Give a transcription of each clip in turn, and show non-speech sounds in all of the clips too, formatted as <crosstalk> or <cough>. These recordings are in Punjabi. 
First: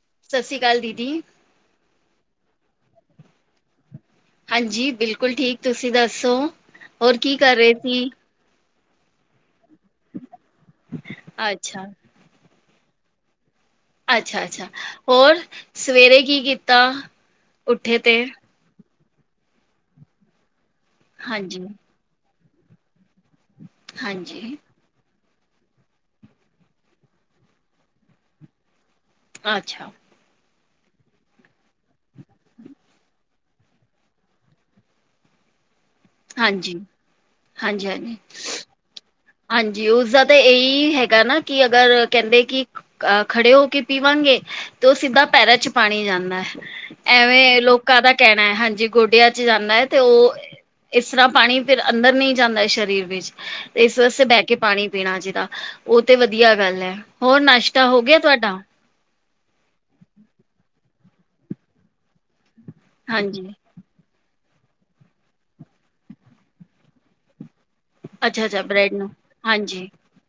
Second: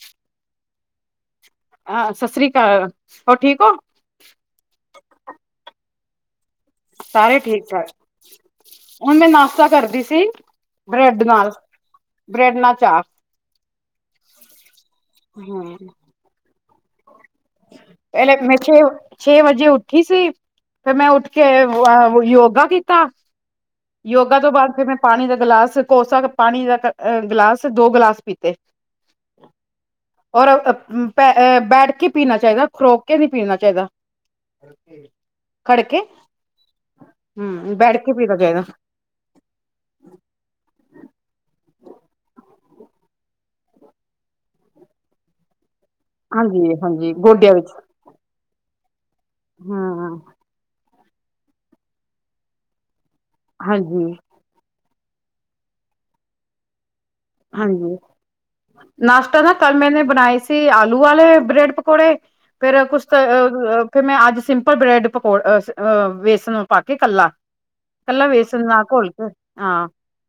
ਹ ਸਾਸਰੀ ਕਾਲ ਦੀਦੀ। ਆ ਸਾਸਰੀ ਕਾਲ ਹੋਰ ਠੀਕ ਓ। ਹਾਂਜੀ ਬਿਲਕੁਲ ਠੀਕ, ਤੁਸੀਂ ਦੱਸੋ ਹੋਰ ਕੀ ਸਾਰੇ ਕਰ ਠੀਕ ਰੇ ਠਾਕ ਸੀ। ਹੁਣ ਮੈਂ ਨਾਸ਼ਤਾ ਕਰਦੀ ਸੀ, ਬ੍ਰੈਡ ਨਾਲ ਅੱਛਾ ਬ੍ਰੈਡ ਨਾਲ ਚਾਅ। ਅੱਛਾ ਅੱਛਾ ਹੋਰ ਹਮ ਸਵੇਰੇ ਕੀ ਕੀਤਾ। ਉੱਠੇ ਤੇ ਪੈਲੇ ਮੈਂ ਛੇ- ਛੇ ਵਜੇ ਉੱਠੀ ਸੀ। ਫੇਰ ਮੈਂ ਉੱਠ ਕੇ ਹਾਂਜੀ ਅ ਵੋ ਯੋਗਾ ਕੀਤਾ, ਯੋਗਾ ਤੋਂ ਹਾਂਜੀ ਬਾਦ ਫਿਰ ਮੈਂ ਪਾਣੀ ਦਾ ਗਲਾਸ ਕੋਸਾ ਕ ਪਾਣੀ ਦਾ ਕ ਗਲਾਸ ਦੋ ਗਲਾਸ ਪੀਤੇ। ਅੱਛਾ। ਔਰ ਪੈ ਅ ਬੈਠ ਕੇ ਪੀਣਾ ਚਾਈਦਾ, ਖਰੋ ਕੇ ਨੀ ਪੀਣਾ ਚਾਈਦਾ। ਖੜ ਕੇ, ਹਾਂਜੀ ਹੂੰ ਹਾਂਜੀ ਬੈਠ ਕੇ ਹਾਂਜੀ ਪੀਣਾ ਚਾਈਦਾ। ਹਾਂਜੀ ਉਸਦਾ ਤਾਂ ਏਈ ਹੈਗਾ ਨਾ ਕੀ ਅਗਰ ਕੈਂਦੇ ਕੀ ਅਆ ਖੜੇ ਹੋ ਕੇ ਪੀਵਾਂਗੇ ਤੇ ਓ ਸਿੱਧਾ ਪੈਰਾਂ 'ਚ ਪਾਣੀ ਜਾਂਦਾ ਐ। ਹਾਂਜੀ ਹਾਂਜੀ ਗੋਡਿਆਂ ਐਵੇਂ ਵਿੱਚ ਲੋਕਾਂ ਦਾ ਕੈਣਾ‌, ਹਾਂਜੀ ਗੋਡਿਆਂ 'ਚ ਜਾਂਦਾ ਐ ਤੇ ਹਮ ਓ ਇਸਰ੍ਹਾਂ ਪਾਣੀ ਫਿਰ ਅੰਦਰ ਨਈ ਜਾਂਦਾ ਸਰੀਰ ਵਿੱਚ। ਹਾਂਜੀ। ਬੈ ਕੇ ਪਾਣੀ ਪੀਣਾ ਚੀਦਾ। ਓ ਤੇ ਵਧੀਆ ਗੱਲ ਐ। ਹੋਰ ਨਾਸ਼ਤਾ ਹੋ ਗਿਆ ਤੁਆਡਾ? ਨਾਸ਼ਤਾ ਨਾ ਕੱਲ ਮੈਨੇ ਬਣਾਏ ਸੀ ਆਲੂ ਆਲੇ ਬ੍ਰੈਡ ਪਕੌੜੇ। ਫੇਰ ਕੁਛ ਤ ਅ ਹਾਂਜੀ ਅ- ਫੇਰ ਮੈਂ ਅੱਜ ਸਿੰਪਲ ਬ੍ਰੈਡ ਪਕੌੜ ਅਸ ਅ ਵੇਸਨ ਪਾ ਕੇ ਕੱਲਾ ਕੱਲਾ ਅੱਛਾ ਅੱਛਾ ਵੇਸਣ ਆਂ ਬ੍ਰੈਡ ਘੋਲ ਨੂੰ ਕੇ ਆਂ। ਹਾਂਜੀ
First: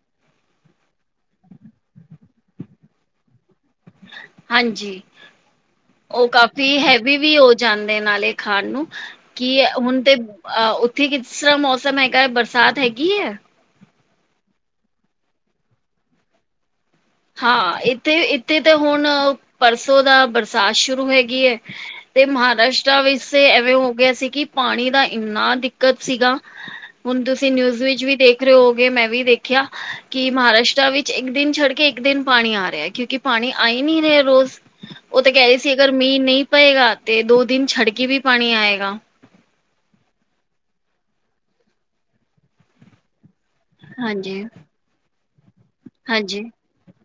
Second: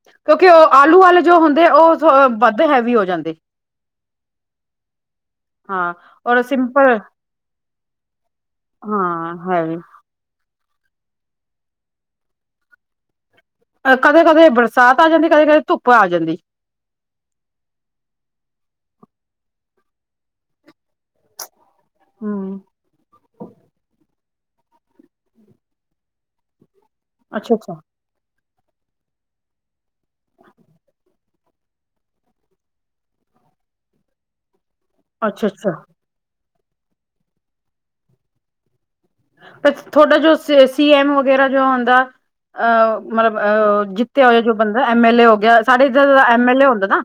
ਕਿਉਂਕਿ ਓ ਆਲੂ ਵਾਲੇ ਜੋ ਹੁੰਦੇ ਓ ਸ ਵੱਧ ਹੈਵੀ ਹੋ ਜਾਂਦੇ। ਹਾਂਜੀ। ਹਾਂ ਓ ਔਰ ਕਾਫ਼ੀ ਸਿੰਪਲ ਹੈਵੀ ਵੀ ਓ ਜਾਂਦੇ ਨਾਲੇ ਖਾਣ ਨੂੰ, ਹਾਂ ਕੀ ਐ ਹੈਵੀ ਹੁਣ ਤੇ ਅ ਓਥੇ ਕਿਸ ਤਰ੍ਹਾਂ ਮੌਸਮ ਹੈਗਾ ਬਰਸਾਤ ਹੈਗੀ ਐ। ਕਦੇ-ਕਦੇ ਬਰਸਾਤ ਆ ਜਾਂਦੀ ਕਦੇ-ਕਦੇ ਧੁੱਪ ਆ ਜਾਂਦੀ। ਹਾਂ ਏਥੇ-ਏਥੇ ਤੇ ਹੁਣ ਪਰਸੋਂ ਦਾ ਬਰਸਾਤ ਸ਼ੁਰੂ ਹੈਗੀ ਐ। ਤੇ ਹਮ ਮਹਾਰਾਸ਼ਟਰਾ ਵਿੱਸੇ ਐਵੇਂ ਹੋ ਗਿਆ ਸੀ ਕੀ ਪਾਣੀ ਦਾ ਏਨਾ ਦਿੱਕਤ ਸੀਗਾ, ਹੁਣ ਤੁਸੀਂ ਅੱਛਾ ਅੱਛਾ ਨਿਊਜ਼ ਵਿੱਚ ਵੀ ਦੇ ਰੇ ਓ ਗੇ। ਮੈਂ ਵੀ ਵੇਖਿਆ ਕੀ ਮਹਾਰਾਸ਼ਟਰਾ ਵਿੱਚ ਇੱਕ ਦਿਨ ਛੱਡ ਕੇ ਇੱਕ ਦਿਨ ਪਾਣੀ ਆ ਰਿਆ, ਕਿਉਂਕਿ ਪਾਣੀ ਆਈ ਨੀ ਰਿਆ ਰੋਜ਼, ਓ ਤਾਂ ਅੱਛਾ ਕੈ ਰੇ ਸੀ ਅੱਛਾ ਅਗਰ ਮੀਂ ਨਈ ਪਏਗਾ। ਤੇ ਦੋ ਦਿਨ ਛੱਡ ਕੇ ਵੀ ਪਾਣੀ ਆਏਗਾ। ਪ ਥੋਡਾ ਜੋ ਸ ਸੀ ਐਮ ਵਗੈਰਾ ਜੋ ਹੁੰਂਦਾ ਅਹ ਮਲਬ ਅਹ ਜਿੱਤਿਆ ਹੋਇਆ ਹਾਂਜੀ ਜੋ ਬੰਦਾ ਐਮ ਐਲ ਏ ਹੋ ਗਿਆ ਸਾਡੇ ਇੱਧਰ ਹਾਂਜੀ ਐਮ ਐਲ ਏ ਹੁੰਦਾ ਨਾ,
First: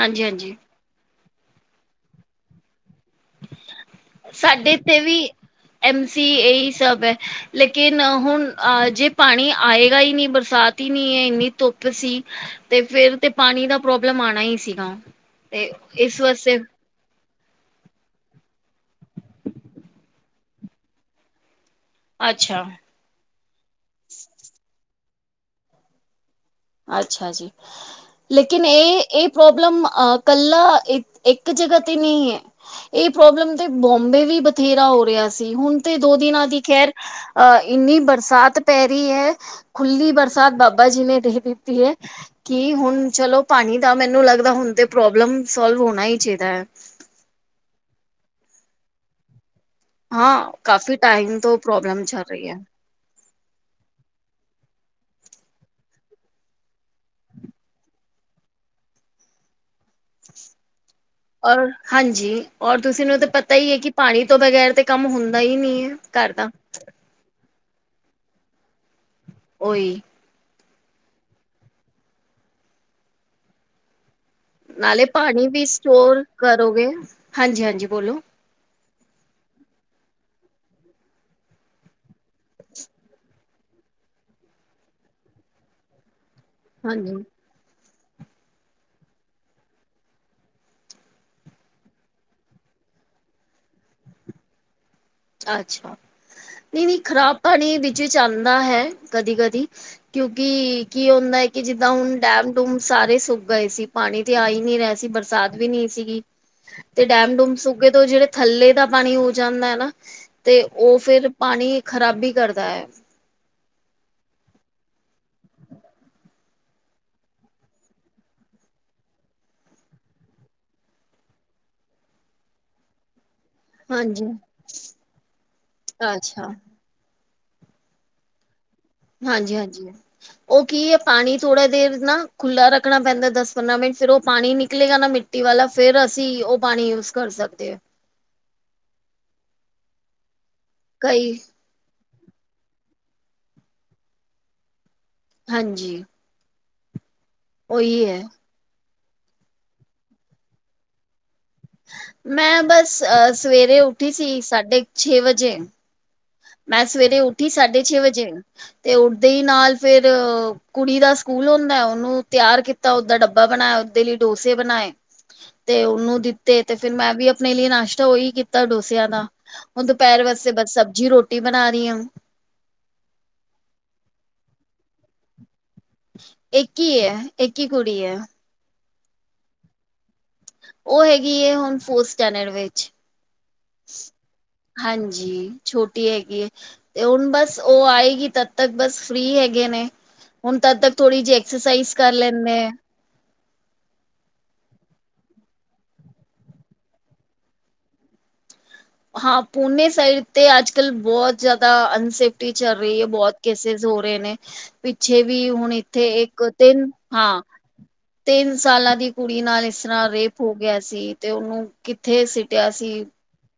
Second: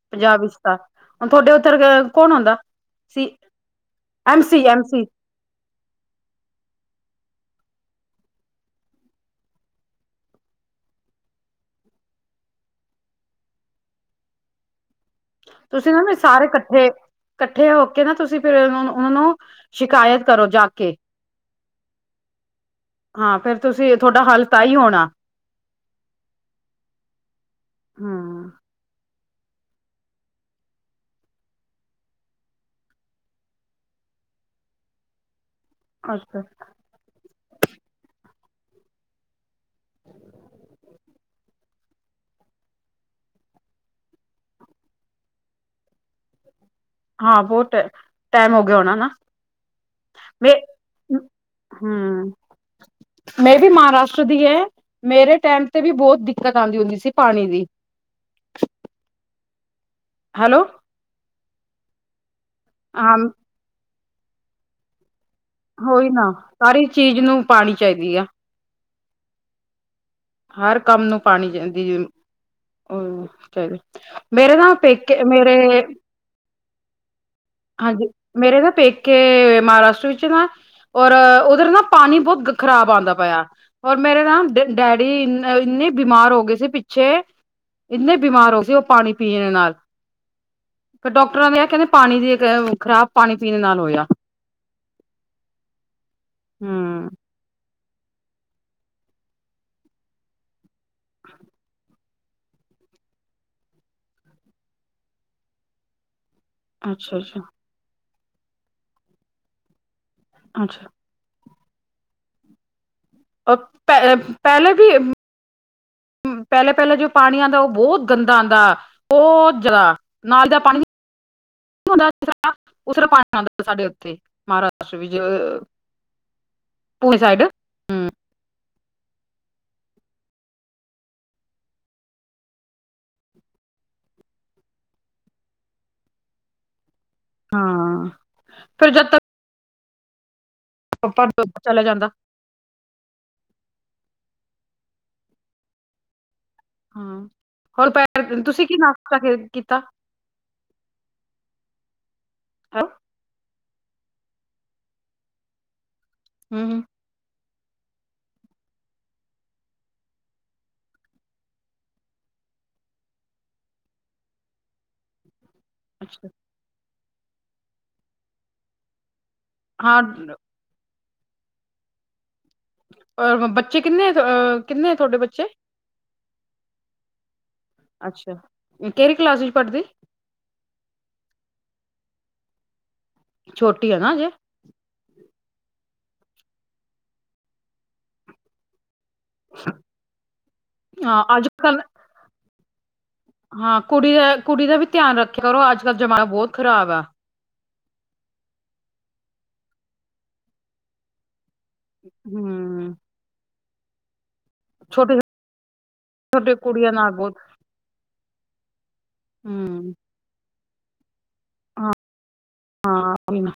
ਹਾਂਜੀ ਪੰਜਾਬ ਵਿੱਚ ਹਾਂਜੀ ਤਾਂ। ਹੁਣ ਥੋਡੇ ਓਥਰ ਅ ਕੌਣ ਹੁੰਦਾ, ਸੀ - ਸਾਡੇ ਏਥੇ ਵੀ ਐਮ ਸੀ, ਏਈ ਸਭ ਐ। ਲੇਕਿਨ ਹੁਣ ਆ ਜੇ ਪਾਣੀ ਆਏਗਾ ਈ ਨੀ, ਬਰਸਾਤ ਈ ਨੀ ਏ ਏਨੀ ਧੁੱਪ ਸੀ ਤੇ ਫੇਰ ਤੇ ਪਾਣੀ ਦਾ ਪ੍ਰੋਬਲਮ ਆਣਾ ਈ ਸੀਗਾ। ਤੇ ਤੁਸੀਂ ਮੈਮ‌ ਏ ਇਸ ਸਾਰੇ ਵਾਸਤੇ ਕੱਠੇ ਕੱਠੇ ਹੋ ਕੇ ਨਾ ਤੁਸੀਂ ਫੇਰ ਓਨਾਂ ਨੂੰ, ਓਨਾਂ ਨੂੰ ਸ਼ਿਕਾਇਤ ਕਰੋ ਜਾ ਕੇ। ਅੱਛਾ। ਹਾਂ ਫੇਰ ਤੁਸੀਂ ਥੋਡਾ ਹੱਲ ਤਾਂ ਈ ਹੋਣਾ। ਅੱਛਾ ਜੀ, ਹਮ ਲੇਕਿਨ ਹੁਣ ਏ, ਏ ਪ੍ਰੋਬਲਮ ਅ ਕੱਲਾ ਇ ਇੱਕ ਜਗ੍ਹਾ ਤੇ ਨੀ ਐ। ਇਹ ਪ੍ਰੋਬਲਮ 'ਤੇ ਬੋਂਬੇ ਵੀ ਬਥੇਰਾ ਹੋ ਰਿਹਾ ਸੀ। ਹੁਣ 'ਤੇ ਦੋ ਅੱਛਾ ਦਿਨਾਂ ਦੀ ਖੈਰ ਅ ਇੰਨੀ ਬਰਸਾਤ ਪੈ ਰੀ ਐ। ਖੁੱਲੀ ਬਰਸਾਤ ਬਾਬਾ ਜੀ ਨੇ ਦੇਹ ਦਿੱ ਤੀ ਐ। ਕੀ ਹੁਣ ਚਲੋ ਪਾਣੀ ਦਾ ਮੈਨੂੰ ਲੱਗਦਾ ਹੁਣ 'ਤੇ ਪ੍ਰੋਬਲਮ ਸੋਲਵ ਹੋਣਾ ਈ ਚਾਈਦਾ ਐ। ਹਾਂ ਬਹੁਤ ਟੇ ਟਾਈਮ ਹੋ ਗਿਆ ਹੋਣਾ ਨਾ। ਹਾਂ ਮੈਂ ਕਾਫ਼ੀ ਟਾਈਮ ਤੋਂ ਪ੍ਰੋਬਲਮ ਚੱਲ ਹਮ ਰੀ ਐ। ਮੈਂ ਵੀ ਮਹਾਰਾਸ਼ਟਰ ਦੀ ਐ। ਮੇਰੇ ਟੇਮ 'ਤੇ ਵੀ ਬਹੁਤ ਦਿੱਕਤ ਆਂਦੀ ਹੁੰਦੀ ਸੀ ਪਾਣੀ ਦੀ। ਹੈਲੋ। ਔਰ ਹਾਂਜੀ ਔਰ ਤੁਸੀਂ ਹਾਂ ਨੂੰ 'ਤੇ ਪਤਾ ਈ ਏ ਕਿ ਪਾਣੀ ਤੋਂ ਬਗੈਰ ਤੇ ਕੰਮ ਹੁੰਦਾ ਈ ਨੀ ਐ ਉਹੀ ਨਾ ਘਰ ਦਾ। ਸਾਰੀ ਚੀਜ ਨੂੰ ਪਾਣੀ ਚਾਹੀਦੀ ਆ। ਓਈ। ਹਰ ਕੰਮ ਨੂੰ ਪਾਣੀ ਚਾਹੀਦੀ ਏ। ਅਹ ਚਾਹੀਦੀ ਨਾਲੇ ਪਾਣੀ ਵੀ ਸਟੋਰ ਕਰੋਗੇ। ਹਾਂਜੀ-ਹਾਂਜੀ ਹਾਂਜੀ ਬੋਲੋ। ਮੇਰੇ ਵੀ ਪੇਕੇ ਮਾਹਾਰਾਸ਼ਟਰ ਵਿੱਚ ਨਾ ਔਰ ਉਧਰ ਨਾਂ ਪਾਣੀ ਬਹੁਤ ਖ ਖ਼ਰਾਬ ਆਂਦਾ ਪਿਆ। ਔਰ ਮੇਰੇ ਨਾ ਡ ਡੈਡੀ ਇ ਇੰਨੇ ਬਿਮਾਰ ਹੋ ਗਏ ਸੀ ਪਿੱਛੇ। ਹਾਂਜੀ ਇੰਨੇ ਬਿਮਾਰ ਹੋ ਸੀ ਉਹ ਪਾਣੀ ਪੀਣ ਨਾਲ। ਫਿਰ ਡੌਕਟਰਾਂ ਦੇ ਆ ਕਹਿੰਦੇ ਪਾਣੀ ਦੀ ਅ ਕ ਖ਼ਰਾਬ ਪਾਣੀ ਪੀਣ ਨਾਲ ਹੋਇਆ। ਅੱਛਾ ਨਹੀਂ- ਨਹੀਂ ਹਮ ਖ਼ਰਾਬ ਤਾਂ ਨੀ। ਵਿੱਚ-ਵਿੱਚ ਆਂਦਾ ਹੈ ਕਦੀ-ਕਦੀ। ਕਿਉਕਿ ਕੀ ਹੁੰਦਾ ਏ ਕਿ ਜਿੱਦਾਂ ਹੁਣ ਡੈਮ ਡੂਮ ਸਾਰੇ ਸੁੱਕ ਗਏ ਸੀ। ਪਾਣੀ ਤੇ ਆ ਈ ਨਹੀਂ ਰਿਹਾ ਸੀ। ਬਰਸਾਤ ਵੀ ਨਹੀਂ ਸੀਗੀ। ਤੇ ਅੱਛਾ ਡੈਮ ਅੱਛਾ ਡੂਮ ਸੁਕਗੇ ਤੋਂ ਜਿਹੜੇ ਥੱਲੇ ਦਾ ਪਾਣੀ ਹੋ ਜਾਂਦਾ ਐ ਨਾਂ ਤੇ ਅੱਛਾ ਉਹ ਫੇਰ ਪਾਣੀ ਖ਼ਰਾਬੀ ਕਰਦਾ ਐ। ਪ ਪੈ ਪਹਿਲੇ ਵੀ ਪਹਿਲੇ-ਪਹਿਲੇ ਜੋ ਪਾਣੀ ਆਂਦਾ, ਉਹ ਬਹੁਤ ਗੰਦਾ ਆਂਦਾ। ਬਹੁਤ ਜਿਆਦਾ ਨਾਲੀ ਦਾ ਪਾਣੀ ਨੀ ਹੁੰਦਾ ਜਿਸ ਤਰ੍ਹਾਂ ਉਸ ਤਰ੍ਹਾਂ ਪਾਣੀ ਸਾਡੇ ਉੱਥੇ ਹਾਂਜੀ ਮਾਹਾਰਾਸ਼ਟਰ ਵਿੱਚ। ਅੱਛਾ ਪੂਨੇ ਸਾਈਡ ਹਾਂਜੀ-ਹਾਂਜੀ। ਉਹ ਕੀ ਹੈ ਪਾਣੀ ਥੋੜ੍ਹਾ ਦੇਰ ਨਾ ਖੁੱਲ੍ਹਾ ਰੱਖਣਾ ਪੈਂਦੈ ਦਸ-ਪੰਦਰਾਂ ਮਿੰਟ। ਫਿਰ ਉਹ ਪਾਣੀ ਨਿਕਲੇਗਾ ਨਾ ਮਿ ਮਿੱਟੀ ਵਾਲਾ ਫਿਰ ਅਸੀਂ ਉਹ ਪਾਣੀ ਯੁਸ ਹਾਂ ਫਿਰ ਜਦ ਤਕ ਪਰ ਕਈ ਚਲਿਆ ਜਾਂਦਾ ਹਾਂਜੀ। ਹਾਂ ਹੋਰ ਉਹੀ ਹੈ ਭੈਣ। ਤੁਸੀਂ ਕੀ ਨਾਸ਼ਤਾ ਕੀਤਾ? ਮੈਂ ਹੂੰ ਬਸ ਅ ਸਵੇਰੇ ਉੱਠੀ ਸੀ ਸਾਢੇ ਛੇ ਵਜੇ। ਹੂੰ ਮੈਂ ਸਵੇਰੇ ਉੱਠੀ ਸਾਢੇ ਛੇ ਵਜੇ। ਤੇ ਉੱਠਦੇ ਹੀ ਨਾਲ ਫੇਰ ਕੁੜੀ ਦਾ ਸਕੂਲ ਹੁੰਦੈ ਉਹਨੂੰ ਤਿਆਰ ਕੀ ਤਾਂ ਓਦਾ ਡੱਬਾ ਬਣਾਇਆ। ਓਦੇ ਲਈ ਡੋਸੇ ਬਣਾਏ। ਤੇ ਉਹਨੂੰ ਅੱਛਾ ਦਿੱਤੇ ਤੇ ਫਿਰ ਮੈਂ ਵੀ ਅਪਣੇ ਲਈ ਨਾਸ਼ਤਾ ਉਹੀ ਕੀਤਾ ਡੋਸਿਆਂ ਦਾ। ਹੁਣ ਹਾਂ ਦੁਪਹਿਰ ਵਸਤੇ ਬਸ ਸਬਜੀ ਰੋਟੀ ਬਣਾ ਰਹੀ ਆਂ। ਔਰ ਬੱਚੇ ਕਿੰਨੇ ਅ ਕਿੰਨੇ ਹੈ ਤੁਹਾਡੇ ਬੱਚੇ? ਇੱਕ ਈ ਐ। ਇੱਕ ਈ ਕੁੜੀ ਹੈ ਅੱਛਾ। ਕਿਹੜੀ ਕਲਾਸ ਵਿੱਚ ਪੜ੍ਹਦੀ? ਉਹ ਹੈਗੀ ਏ ਹੁਣ ਫੋਰ ਸਟੈਂਨਰ ਵਿੱਚ। ਛੋਟੀ ਐ ਨਾਂ ਅਜੇ। ਹਾਂਜੀ ਛੋਟੀ ਹੈਗੀ ਏ, ਤੇ ਹੁਣ ਬਸ ਉਹ ਆਏਗੀ ਤਾ ਤ ਬਸ ਫ੍ਰਰੀ ਹੈਗੇ ਨੇ, ਹੁਣ ਤਦ ਤੱਕ ਥੋੜੀ ਹਾਂ ਜੀ ਅੱਜ ਕੱਲ ਐਕਸਰਸਾਈਜ਼ ਕਰ ਲੈਨੇ ਐ। ਹਾਂ ਕੁੜੀ ਐ, ਕੁੜੀ ਦਾ ਵੀ ਧਿਆਨ ਰੱਖਿਆ ਕਰੋ। ਅੱਜ- ਕੱਲ੍ਹ ਜਮਾਨਾ ਬਹੁਤ ਖਰਾਬ ਆ। ਹਾਂ, ਪੂਨੇ ਸਾਈਡ ਤੇ ਅੱਜ- ਕੱਲ ਬਹੁਤ ਜਿਆਦਾ ਅਨਸੇਫਟੀ ਚੱਲ ਰਹੀ ਹੂੰ ਏ ਬਹੁਤ ਕੇਸਿਸ ਹੋ ਰਹੇ ਨੇ, ਛੋਟੇ ਪਿੱਛੇ ਵੀ ਹੁਣ ਇੱਥੇ ਇੱਕ ਛੋਟੇ ਤਿੰਨ ਕੁੜੀਆਂ ਨਾਲ ਬਹੁਤ ਹਾਂ, ਤਿੰਨ ਸਾਲਾਂ ਦੀ ਕੁੜੀ ਨਾਲ ਇਸ ਹੂੰ ਤਰ੍ਹਾਂ ਰੇਪ ਹੋ ਗਿਆ ਸੀ। ਤੇ ਉਹਨੂੰ ਹਾਂ ਕਿੱਥੇ ਸਿਟਿਆ ਸੀ। <unintelligible>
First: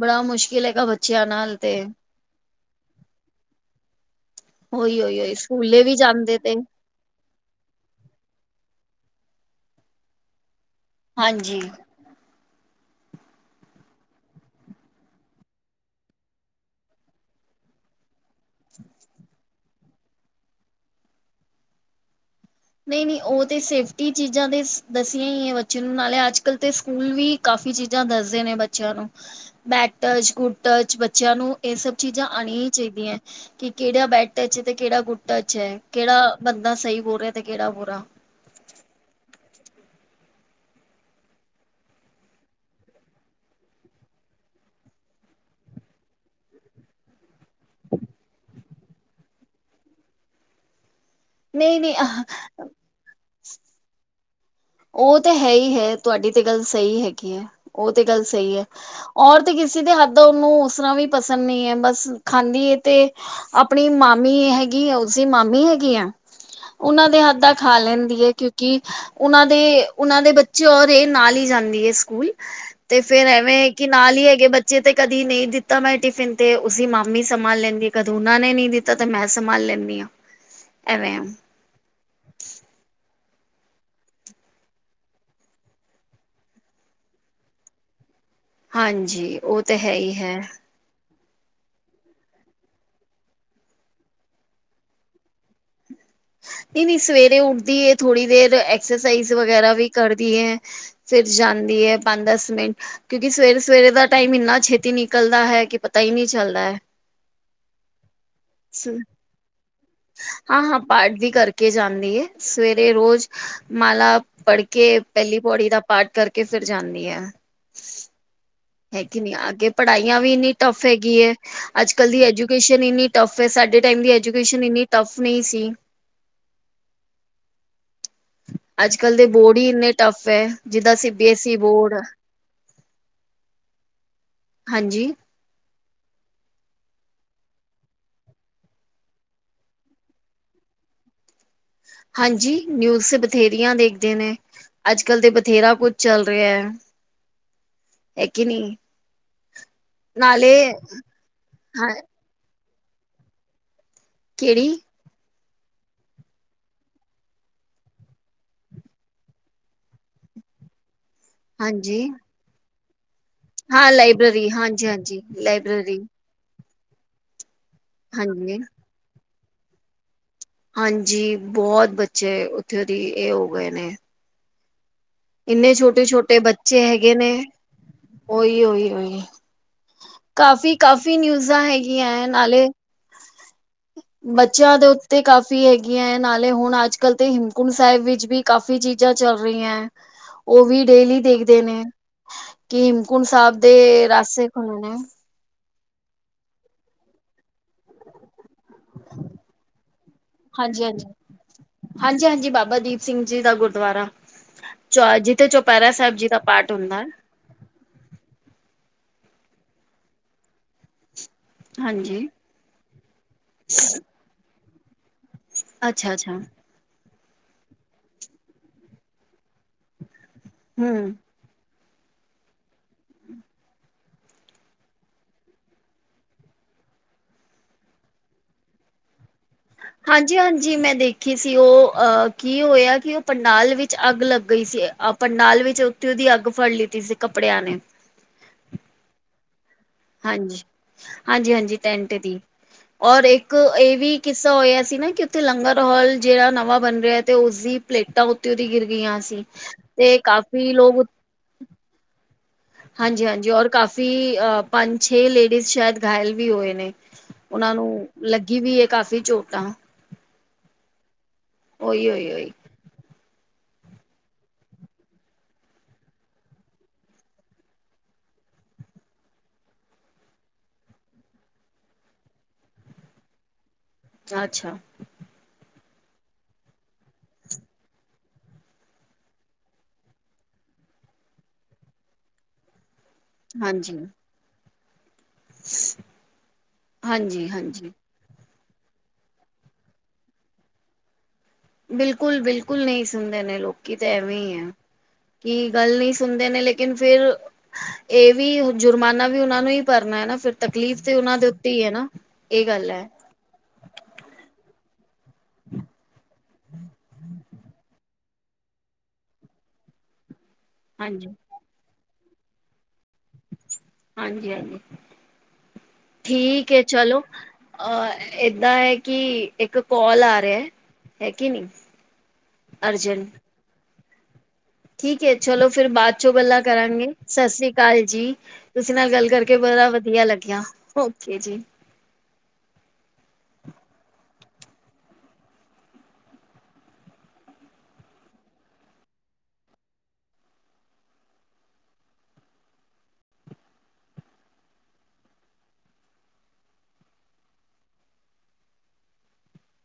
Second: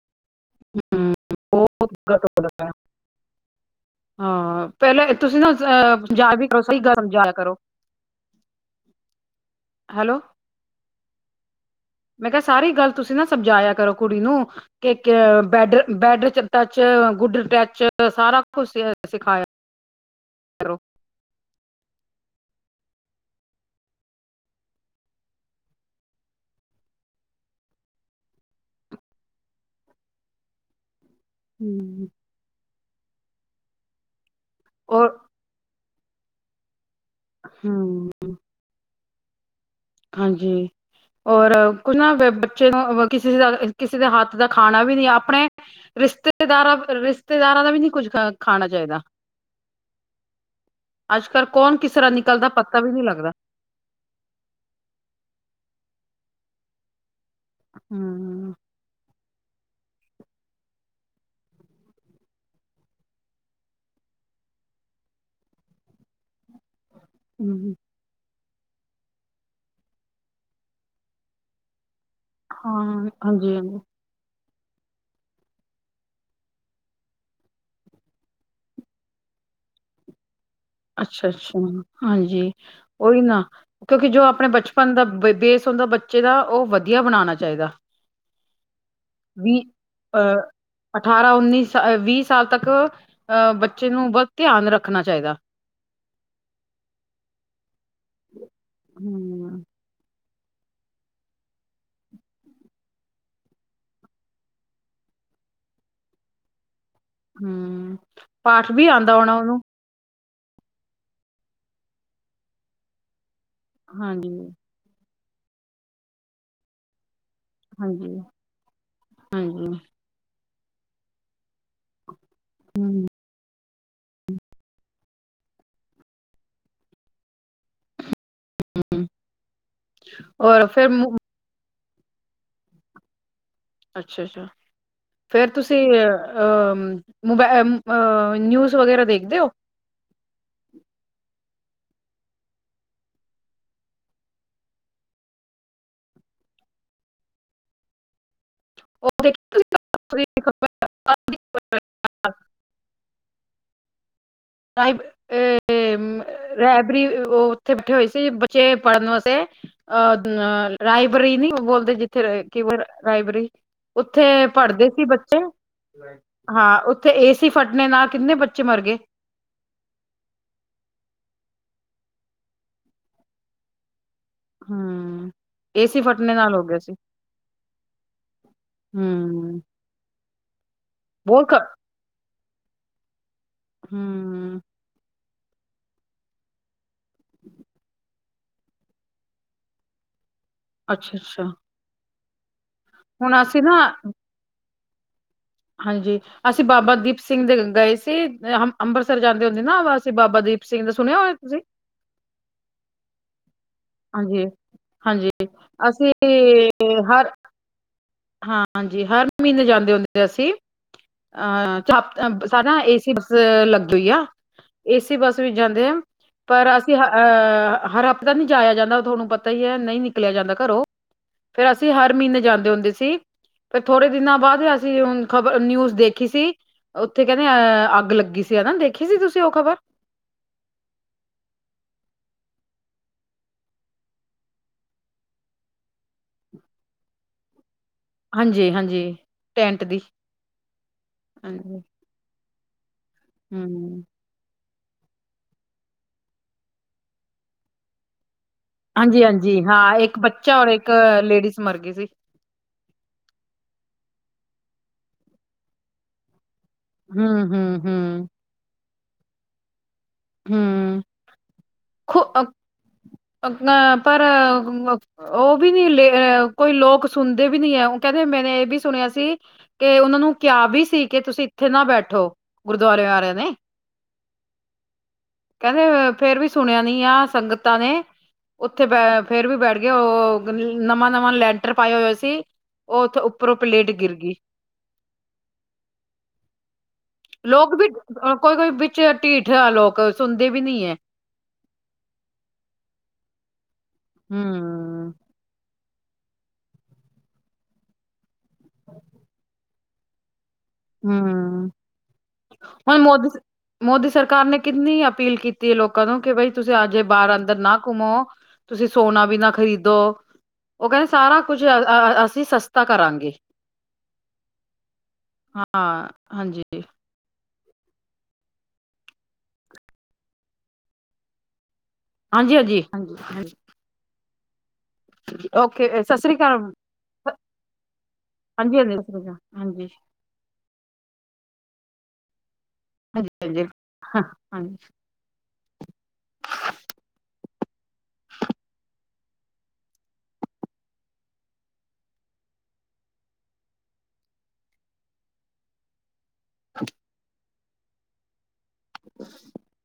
ਬੜਾ ਮੁਸ਼ਕਿਲ ਹੈਗਾ ਹੂੰ, ਬੱਚਿਆਂ ਨਾਲ ਤੇ। <inaudible> ਹਾਂ ਉਹੀ ਪਹਿਲਾਂ ਉਹੀ ਉਹੀ ਤੁਸੀਂ ਨਾ ਸਕੂਲੇ ਵੀ ਅ ਜਾ ਜਾਂਦੇ ਕੇ ਤੇ ਗਰੋਸਰੀ ਕਰਨ ਜਾਇਆ ਕਰੋ। ਹੈਲੋ ਹਾਂਜੀ ਮੈਂ ਕਿਹਾ ਸਾਰੀ ਗੱਲ ਤੁਸੀਂ ਨਾ ਸਮਝਾਇਆ ਕਰੋ ਕੁੜੀ ਨੂੰ ਕ ਬੈਡਰ, ਬੈਡਰ ਟੱਚ, ਗੁੱਡੈ ਟੱਚ ਸਾਰਾ ਸਾਰਾ ਕੁਛ ਐਸ ਯ ਕਰੋ ਨਈ, ਨਈ ਉਹ ਤੇ ਸੇਫਟੀ ਚੀਜ਼ਾਂ ਦੇ ਦੱਸੀਆਂ ਈ ਏ ਬੱਚੇ ਨੂੰ, ਨਾਲੇ ਅੱਜ- ਕੱਲ ਤੇ ਸਕੂਲ ਵੀ ਕਾਫੀ ਚੀਜ਼ਾਂ ਦੱਸਦੇ ਨੇ ਬੱਚਿਆਂ ਨੂੰ, ਬੇਟਜ, ਸਕੂਟਜ ਬੱਚਿਆਂ ਨੂੰ ਇਹ ਸਭ ਹੂੰ। ਚੀਜ਼ਾਂ ਆਨੀਆ ਈ ਚਾਈਦੀਆਂ, ਕਿ ਕਿਹੜਾ ਬੈਟਜ ਚ ਤੇ ਕਿਹੜਾ ਔਰ ਬੁ ਅੱਛਾ ਕਿਹੜਾ ਬੰਦਾ ਸਈ ਬੋਲ ਰਿਹਾ ਤੇ ਕਿਹੜਾ ਬੁਰਾ ਹੂੰ, ਹਾਂਜੀ ਔਰ ਕੁਝ ਨਾ ਬ ਬੱਚੇ ਨੂੰ ਕਿਸੇ ਦ ਕਿਸੇ ਦੇ ਹੱਥ ਦਾ ਖਾਣਾ ਵੀ ਨਈ ਆਪਣੇ ਰਿਸ਼ਤੇਦਾਰਾਂ, ਰਿਸ਼ਤੇਦਾਰਾਂ ਦਾ ਵੀ ਨਈ ਕੁਝ ਖ ਖਾਣਾ ਚਾਈਦਾ। ਅੱਜਕੱਲ ਕੌਣ ਨਹੀਂ ਕਿਸ ਨਹੀਂ ਤਰ੍ਹਾਂ ਨਿਕਲਦਾ ਪਤਾ ਵੀ ਨਈ ਲੱਗਦਾ। ਉਹ ਤੇ ਹੈ ਹੀ ਹੈ ਤੁਹਾਡੀ ਤੇ ਗੱਲ ਸਹੀ ਹੈਗੀ ਐ। ਉਹ ਤੇ ਗੱਲ ਸਹੀ ਹੂੰ, ਏ। ਔਰਤ ਕਿਸੇ ਦੇ ਹੱਥੋਂ ਉਨੂੰ ਉਸ ਤਰਾਂ ਵੀ ਪਸੰਦ ਨਈ ਐ, ਬਸ ਖਾਂਦੀ ਐ ਤੇ ਆਪਣੀ ਮਾਮੀ ਹੈਗੀ ਐ, ਉਸੀ ਮਾਮੀ ਹੈਗੀ ਐ ਉਹਨਾਂ ਹੱਧਾ ਹੂੰ। ਖਾ ਲੈਂਦੀ ਐ ਕਿਉਂਕਿ ਉਨਾਂ ਦੇ, ਉਨਾਂ ਦੇ ਬੱਚੇ ਔਰ ਇਹ ਨਾਲ ਈ ਜਾਂਦੀ ਐ ਸਕੂਲ ਤੇ ਹਾਂ, ਫਿਰ ਐਵੇ ਹਾਂਜੀ-ਹਾਂਜੀ, ਕਿ ਤਾਲੀ ਹੈਗੇ ਬੱਚੇ ਤੇ ਕਦੀ ਨਹੀਂ ਦਿੱਤਾ ਮੈਂ ਟਿਫਨ, ਤੇ ਉਸੀ ਮਾਮੀ ਸਮਾਂ ਲੈਦੀ, ਕਦ ਉਹਨਾਂ ਨੇ ਨੀ ਕਦੇ ਮੈਂ ਸੰਭਾਲ ਲੈਨੀ ਆ। ਅੱਛਾ, ਅੱਛਾ ਹਾਂਜੀ, ਉਈ ਨਾ ਕਿਉਂਕਿ ਜੋ ਆਪਣੇ ਬਚਪਨ ਦਾ ਬ ਬੇਸ ਹੁੰਦਾ ਬੱਚੇ ਦਾ ਉਹ ਵਧੀਆ ਬਨਾਨਾ ਚਾਈਦਾ। ਹਾਂਜੀ ਵੀ ਉਹ ਤੇ ਹੈ ਹੀ ਅਹ ਹੈ ਅਠਾਰਾ, ਉਨੀ ਸ ਅ ਵੀਹ ਸਾਲ ਤੱਕ ਅ ਬੱਚੇ ਨੂੰ ਬਤ ਧਿਆਨ ਰੱਖਣਾ ਚਾਈਦਾ। ਇਹ ਵੀ ਸਵੇਰੇ ਉਠਦੀ ਐ, ਥੋੜੀ ਦੇਰ ਐਕਸਰਸਾਈਜ਼ ਹੂੰ, ਵਗੈਰਾ ਵੀ ਕਰਦੀ ਐ। ਫਿਰ ਜਾਂਦੀ ਐ ਪੰਜ, ਦਸ ਮਿੰਟ ਕਿਉਂਕਿ ਸਵੇਰੇ- ਸਵੇਰੇ ਦਾ ਟਾਈਮ ਇਨਾ ਛੇਤੀ ਨਿਕਲਦਾ ਹੈ ਕਿ ਪਤਾ ਈ ਨਈ ਚਲਦਾ ਐ। ਹੁਮ, ਪਾਠ ਵੀ ਆਂਦਾ ਹੋਣਾ ਉਹਨੂੰ ਹਾਂ, ਹਾ ਪਾਠ ਵੀ ਕਰਕੇ ਜਾਂਦੀ ਏ, ਸਵੇਰੇ ਰੋਜ ਮਾਲਾ ਹਾਂਜੀ। ਪੜ ਕਿ ਪਹਿਲੀ ਪੋੜੀ ਦਾ ਪਾਠ ਕਰਕੇ ਫਿਰ ਜਾਨੀ ਏ। ਹਾਂਜੀ ਹੇ ਕ ਨੀ ਅੱਗੇ ਹਾਂਜੀ, ਪੜਾਈਆਂ ਵੀ ਐਨੀ ਟਫ ਹੈਗੀ ਐ, ਅੱਜ ਕੱਲ ਦੀ ਐਜੂਕੇਸ਼ਨ ਹੂੰ, ਇਨੀ ਟਫ ਏ ਸਾਡੇ ਟਾਈਮ ਦੀ ਐਜੂਕੇਸ਼ਨ ਇਨੀ ਟਫ ਨਹੀਂ ਸੀ ਅੱਜਕੱਲ ਦੇ ਬੋਡ ਈ ਇੰਨੇ ਟੱਫ ਏ ਔਰ ਫਿਰ ਜਿੱਦਾਂ ਸੀਂ ਬੀ ਐਸ ਏ ਬੌਰਡ ਅੱਛਾ ਅੱਛਾ ਹਾਂਜੀ ਫਿਰ ਤੁਸੀਂ ਅ ਨਿਊਜ਼ ਵਗੈਰਾ ਦੇਖਦੇ ਔ ਹਾਂਜੀ ਨਿਊਜ ਬਥੇਰੀਆਂ ਦੇਖਦੇ ਨੇ ਅੱਜ ਕੱਲ ਦੇ ਬਥੇਰਾ ਕੁਝ ਚੱਲ ਰਿਹਾ ਹੈ ਕਿ ਨਹੀ ਉ <unintelligible> ਨਾਲੇ ਹਾਂ ਕਿਹੜੀ ਅ ਰਹਿਬਰੀ ਉਹ ਉੱਥੇ ਬੈਠੇ ਹੋਏ ਸੀ ਬੱਚੇ ਪੜ੍ਹਨ ਵਾਸਤੇ ਅਹ ਰਾਇਬ੍ਰੇਰੀ ਨੀ ਬੋਲਦੇ ਹਾਂਜੀ ਜਿੱਥੇ ਕਿ ਰਾਇਬ੍ਰੇਰੀ ਹਾਂ ਉੱਥੇ ਲਾਇਬ੍ਰੇਰੀ ਹਾਂਜੀ ਪੜ੍ਹਦੇ ਸੀ ਹਾਂਜੀ ਬੱਚੇ ਲਾਇਬ੍ਰੇਰੀ ਹਾਂ ਉੱਥੇ ਏਸੀ ਫੱਟਨੇ ਨਾਲ ਕਿੰਨੇ ਹਾਂਜੀ ਬੱਚੇ ਮਰ ਗਏ ਹਾਂਜੀ ਬਹੁਤ ਬੱਚੇ ਉੱਥੌ ਦੀ ਇਹ ਹੋ ਗਏ ਨੇ ਹਾਂ ਇੰਨੇ ਛੋਟੇ ਛੋਟੇ ਬੱਚੇ ਹੈਗੇ ਨੇ ਓਹੀ ਓਹੀ ਓਹੀ ਹਮ ਕਾਫੀ ਕਾਫੀ ਬਹੁਤ ਨਿਊਜਾਂ ਹੈਗੀਆਂ ਏ ਨਾਲੇ ਹਮ ਬੱਚਿਆਂ ਦੇ ਉੱਤੇ ਕਾਫ਼ੀ ਹੈਗੀਆਂ ਏ ਨਾਲੇ ਹੁਣ ਅੱਜ ਕੱਲ੍ਹ ਤੇ ਹਿਮਕੁੰਟ ਸਾਹਿਬ ਵਿੱਚ ਵੀ ਕਾਫੀ ਚੀਜ਼ਾਂ ਚੱਲ ਰਹੀਆ ਉਹ ਵੀ ਅੱਛਾ ਡੇਲੀ ਅੱਛਾ ਦੇਖਦੇ ਨੇ ਕਿ ਹਿਮਕੁੰਟ ਹੁਣ ਸਾਹਿਬ ਅਸੀਂ ਨਾ ਦੇ ਰਾਸਤੇ ਖੁੱਲ ਨੇ ਹਾਂਜੀ ਅਸੀਂ ਬਾਬਾ ਦੀਪ ਸਿੰਘ ਦੇ ਗਏ ਸੀ ਹਮ ਅੰਬਰਸਰ ਜਾਂਦੇ ਹੁੰਦੇ ਨਾ ਬਾਬਾ ਦੀਪ ਸਿੰਘ ਦਾ ਸੁਣਿਆ ਹੋਇਆ ਤੁਸੀਂ ਹਾਂਜੀ-ਹਾਂਜੀ ਬਾਬਾ ਦੀਪ ਸਿੰਘ ਜੀ ਦਾ ਗੁਰ ਦੁਆਰਾ ਹਾਂਜੀ ਚ ਹਾਂਜੀ ਜਿੱਥੇ ਚੌਪਹਿਰਾ ਅਸੀਂ ਸਾਹਿਬ ਜੀ ਦਾ ਪਾਠ ਹੁੰਦਾ ਏ ਹਾਂ ਹਾਂਜੀ ਹਰ ਮਹੀਨੇ ਜਾਂਦੇ ਹੁੰਦੇ ਅਸੀ ਅਹ ਹਾਂਜੀ ਚਪ ਸਾਰਾ ਏਸੀ ਬੱਸ ਲੱਗ ਗਈ ਆ ਏਸੀ ਬੱਸ ਵੀ ਜਾਂਦੇ ਆ, ਅੱਛਾ ਅੱਛਾ ਪਰ ਅਸੀ ਅਹ ਹਰ ਹਫਤੇ ਨਹੀਂ ਜਾਇਆ ਜਾਂਦਾ ਤੁਹਾਨੂੰ ਪਤਾ ਈ ਏ ਨਹੀਂ ਨਿਕਲਿਆ ਜਾਂਦਾ ਘਰੋਂ ਹਮ ਫੇਰ ਅਸੀਂ ਹਰ ਮਹੀਨੇ ਜਾਂਦੇ ਹੁੰਦੇ ਸੀ ਸੀ ਥੋੜੇ ਦਿਨਾਂ ਬਾਅਦ ਅਸੀਂ ਹੁਣ ਖਬਰ ਨਿਊਜ ਦੇਖੀ ਸੀ ਉੱਥੇ ਕਹਿੰਦੇ ਅ ਅੱਗ ਲੱਗੀ ਸੀ ਹੈਨਾ ਦੇਖੀ ਸੀ ਤੁਸੀਂ ਉਹ ਖ਼ਬਰ ਹਾਂਜੀ ਹਾਂਜੀ ਮੈਂ ਦੇਖੀ ਸੀ ਉਹ ਅਹ ਕੀ ਹੋਇਆ ਕਿ ਉਹ ਪੰਡਾਲ ਵਿੱਚ ਅੱਗ ਲੱਗ ਗਈ ਸੀ ਪੰਡਾਲ ਵਿੱਚ ਉੱਥੋ ਉਹਦੀ ਅੱਗ ਫੜ ਲੀਤੀ ਸੀ ਕੱਪੜਿਆਂ ਨੇ ਹਾਂਜੀ-ਹਾਂਜੀ ਟੈਂਟ ਦੀ ਹਾਂਜੀ-ਹਾਂਜੀ-ਹਾਂਜੀ ਹਾਂਜੀ ਟੈਂਟ ਦੀ ਔਰ ਇੱਕ ਹਮ ਇਹ ਵੀ ਕਿੱਸਾ ਹੋਇਆ ਸੀ ਨਾ ਕਿ ਉੱਥੇ ਲੰਗਰ ਹੋਲ ਜਿਹੜਾ ਨਵਾਂ ਬਣ ਰਿਹਾ ਤੇ ਉਸਦੀ ਪਲੇਟਾਂ ਉਹਦੀ ਗਿਰ ਗਈਆਂ ਸੀ ਹਾਂਜੀ-ਹਾਂਜੀ ਹਾਂ ਤੇ ਇੱਕ ਬੱਚਾ ਔਰ ਕਾਫੀ ਇੱਕ ਲੋਕ ਲੇਡੀਜ਼ ਮਰ ਗਈ ਸੀ ਹਾਂਜੀ-ਹਾਂਜੀ ਔਰ ਕਾਫ਼ੀ ਅ ਪੰਜ ਛੇ ਲੇਡੀਜ਼ ਸ਼ਾਇਦ ਘਾਇਲ ਵੀ ਹੋਏ ਨੇ ਹਮ ਉਹਨਾਂ ਹਮ ਨੂੰ ਹਮ ਲੱਗੀ ਵੀ ਏ ਕਾਫ਼ੀ ਚੋਟਾ <unintelligible> ਓਹੀ-ਓਹੀ-ਓਹੀ ਉਹ ਵੀ ਨੀ ਲੇ ਕੋਈ ਲੋਕ ਸੁਣਦੇ ਵੀ ਨੀ ਹੈ। ਉਹ ਕਹਿੰਦੇ ਮੈਨੇ ਇਹ ਵੀ ਸੁਣਿਆ ਸੀ ਕੇ ਉਹਨਾਂ ਨੂੰ ਕਿਆ ਵੀ ਸੀ ਕਿ ਤੁਸੀਂ ਇੱਥੇ ਨਾ ਬੈਠੋ ਗੁਰਦੁਆਰੇ ਵਾਲਿਆਂ ਨੇ ਅੱਛਾ ਕਹਿੰਦੇ ਫੇਰ ਵੀ ਸੁਣਿਆ ਨੀ ਆ ਸੰਗਤਾਂ ਨੇ, ਉੱਥੇ ਬ ਫੇਰ ਵੀ ਬੈਠ ਗੇ ਉਹ ਨਵਾਂ ਨਵਾਂ ਲੈਂਟਰ ਪਾਏ ਹੋਇਆ ਸੀ। ਉਹ ਉੱਥੇ ਉੱਪਰੋਂ ਪਲੇਟ ਗਿਰ ਗੀ। ਹਾਂਜੀ। ਲੋਕ ਵੀ ਹਾਂਜੀ-ਹਾਂਜੀ ਕੋਈ ਕੋਈ ਵਿੱਚ ਢੀਠ ਆ ਲੋਕ ਸੁਣਦੇ ਵੀ ਨੀ ਐ। ਬਿਲਕੁਲ ਬਿਲਕੁਲ ਨੀ ਸੁਣਦੇ ਨੇ ਲੋਕੀ ਤਾਂ ਐਵੇਂ ਈ ਆ। ਹਮ ਕੀ ਗੱਲ ਨੀ ਸੁਣਦੇ ਨੇ ਲੇਕਿਨ ਫਿਰ ਇਹ ਵੀ ਜੁਰਮਾਨਾ ਵੀ ਉਹਨਾਂ ਨੂੰ ਈ ਭਰਨਾ ਐ ਨਾ ਫਿਰ ਤਕਲੀਫ਼ ਤੇ ਉਹਨਾਂ ਦੇ ਹਮ ਉੱਤੇ ਈ ਐ ਨਾ ਇਹ ਗੱਲ ਹੁਣ ਐ। ਮੋਦੀ ਮੋਦੀ ਸਰਕਾਰ ਨੇ ਕਿੰਨੀ ਅਪੀਲ ਕੀਤੀ ਐ, ਲੋਕਾਂ ਨੂੰ ਕਿ ਬਈ ਤੁਸੀਂ ਅਜੇ ਬਾਰ ਆ। ਇਧਰ ਨਾ ਘੁੰਮੋ, ਤੁਸੀਂ ਸੋਨਾ ਵੀ ਨਾ ਖਰੀਦੋ, ਉਹ ਕਹਿੰਦੇ ਸਾਰਾ ਕੁਝ ਅ ਅਸੀਂ ਸਸਤਾ ਕਰਾਂਗੇ। ਹਾਂਜੀ ਹਾਂਜੀ, ਹਾਂ ਹਾਂਜੀ ਠੀਕ ਐ ਚਲੋ। ਅਹ ਏਦਾਂ ਐ ਕਿ ਇੱਕ ਕੋਲ ਆ ਰਿਆ, ਹੈ ਕਿ ਨੀ ਹਾਂਜੀ ਹਾਂਜੀ ਹਾਂਜੀ ਹਾਂਜੀ। ਠੀਕ ਐ ਚਲੋ ਫਿਰ ਓਕੇ ਬਾਦ ਸਤਿ ਚੋਂ ਸ੍ਰੀ ਗੱਲਾਂ ਅਕਾਲ ਕਰਾਂਗੇ ਸਤਿ ਸ੍ਰੀ ਅਕਾਲ ਜੀ। ਹਾਂਜੀ ਤੁਸੀਂ ਹਾਂਜੀ ਸਤਿ ਨਾਲ ਸ੍ਰੀ ਗੱਲ ਅਕਾਲ ਕਰਕੇ ਬੜਾ ਹਾਂਜੀ ਵਧੀਆ ਲੱਗਿਆ, ਓਕੇ ਜੀ। ਹਾਂਜੀ ਹਾਂਜੀ, ਹਾਂ ਹਾਂਜੀ। <inaudible> <inaudible>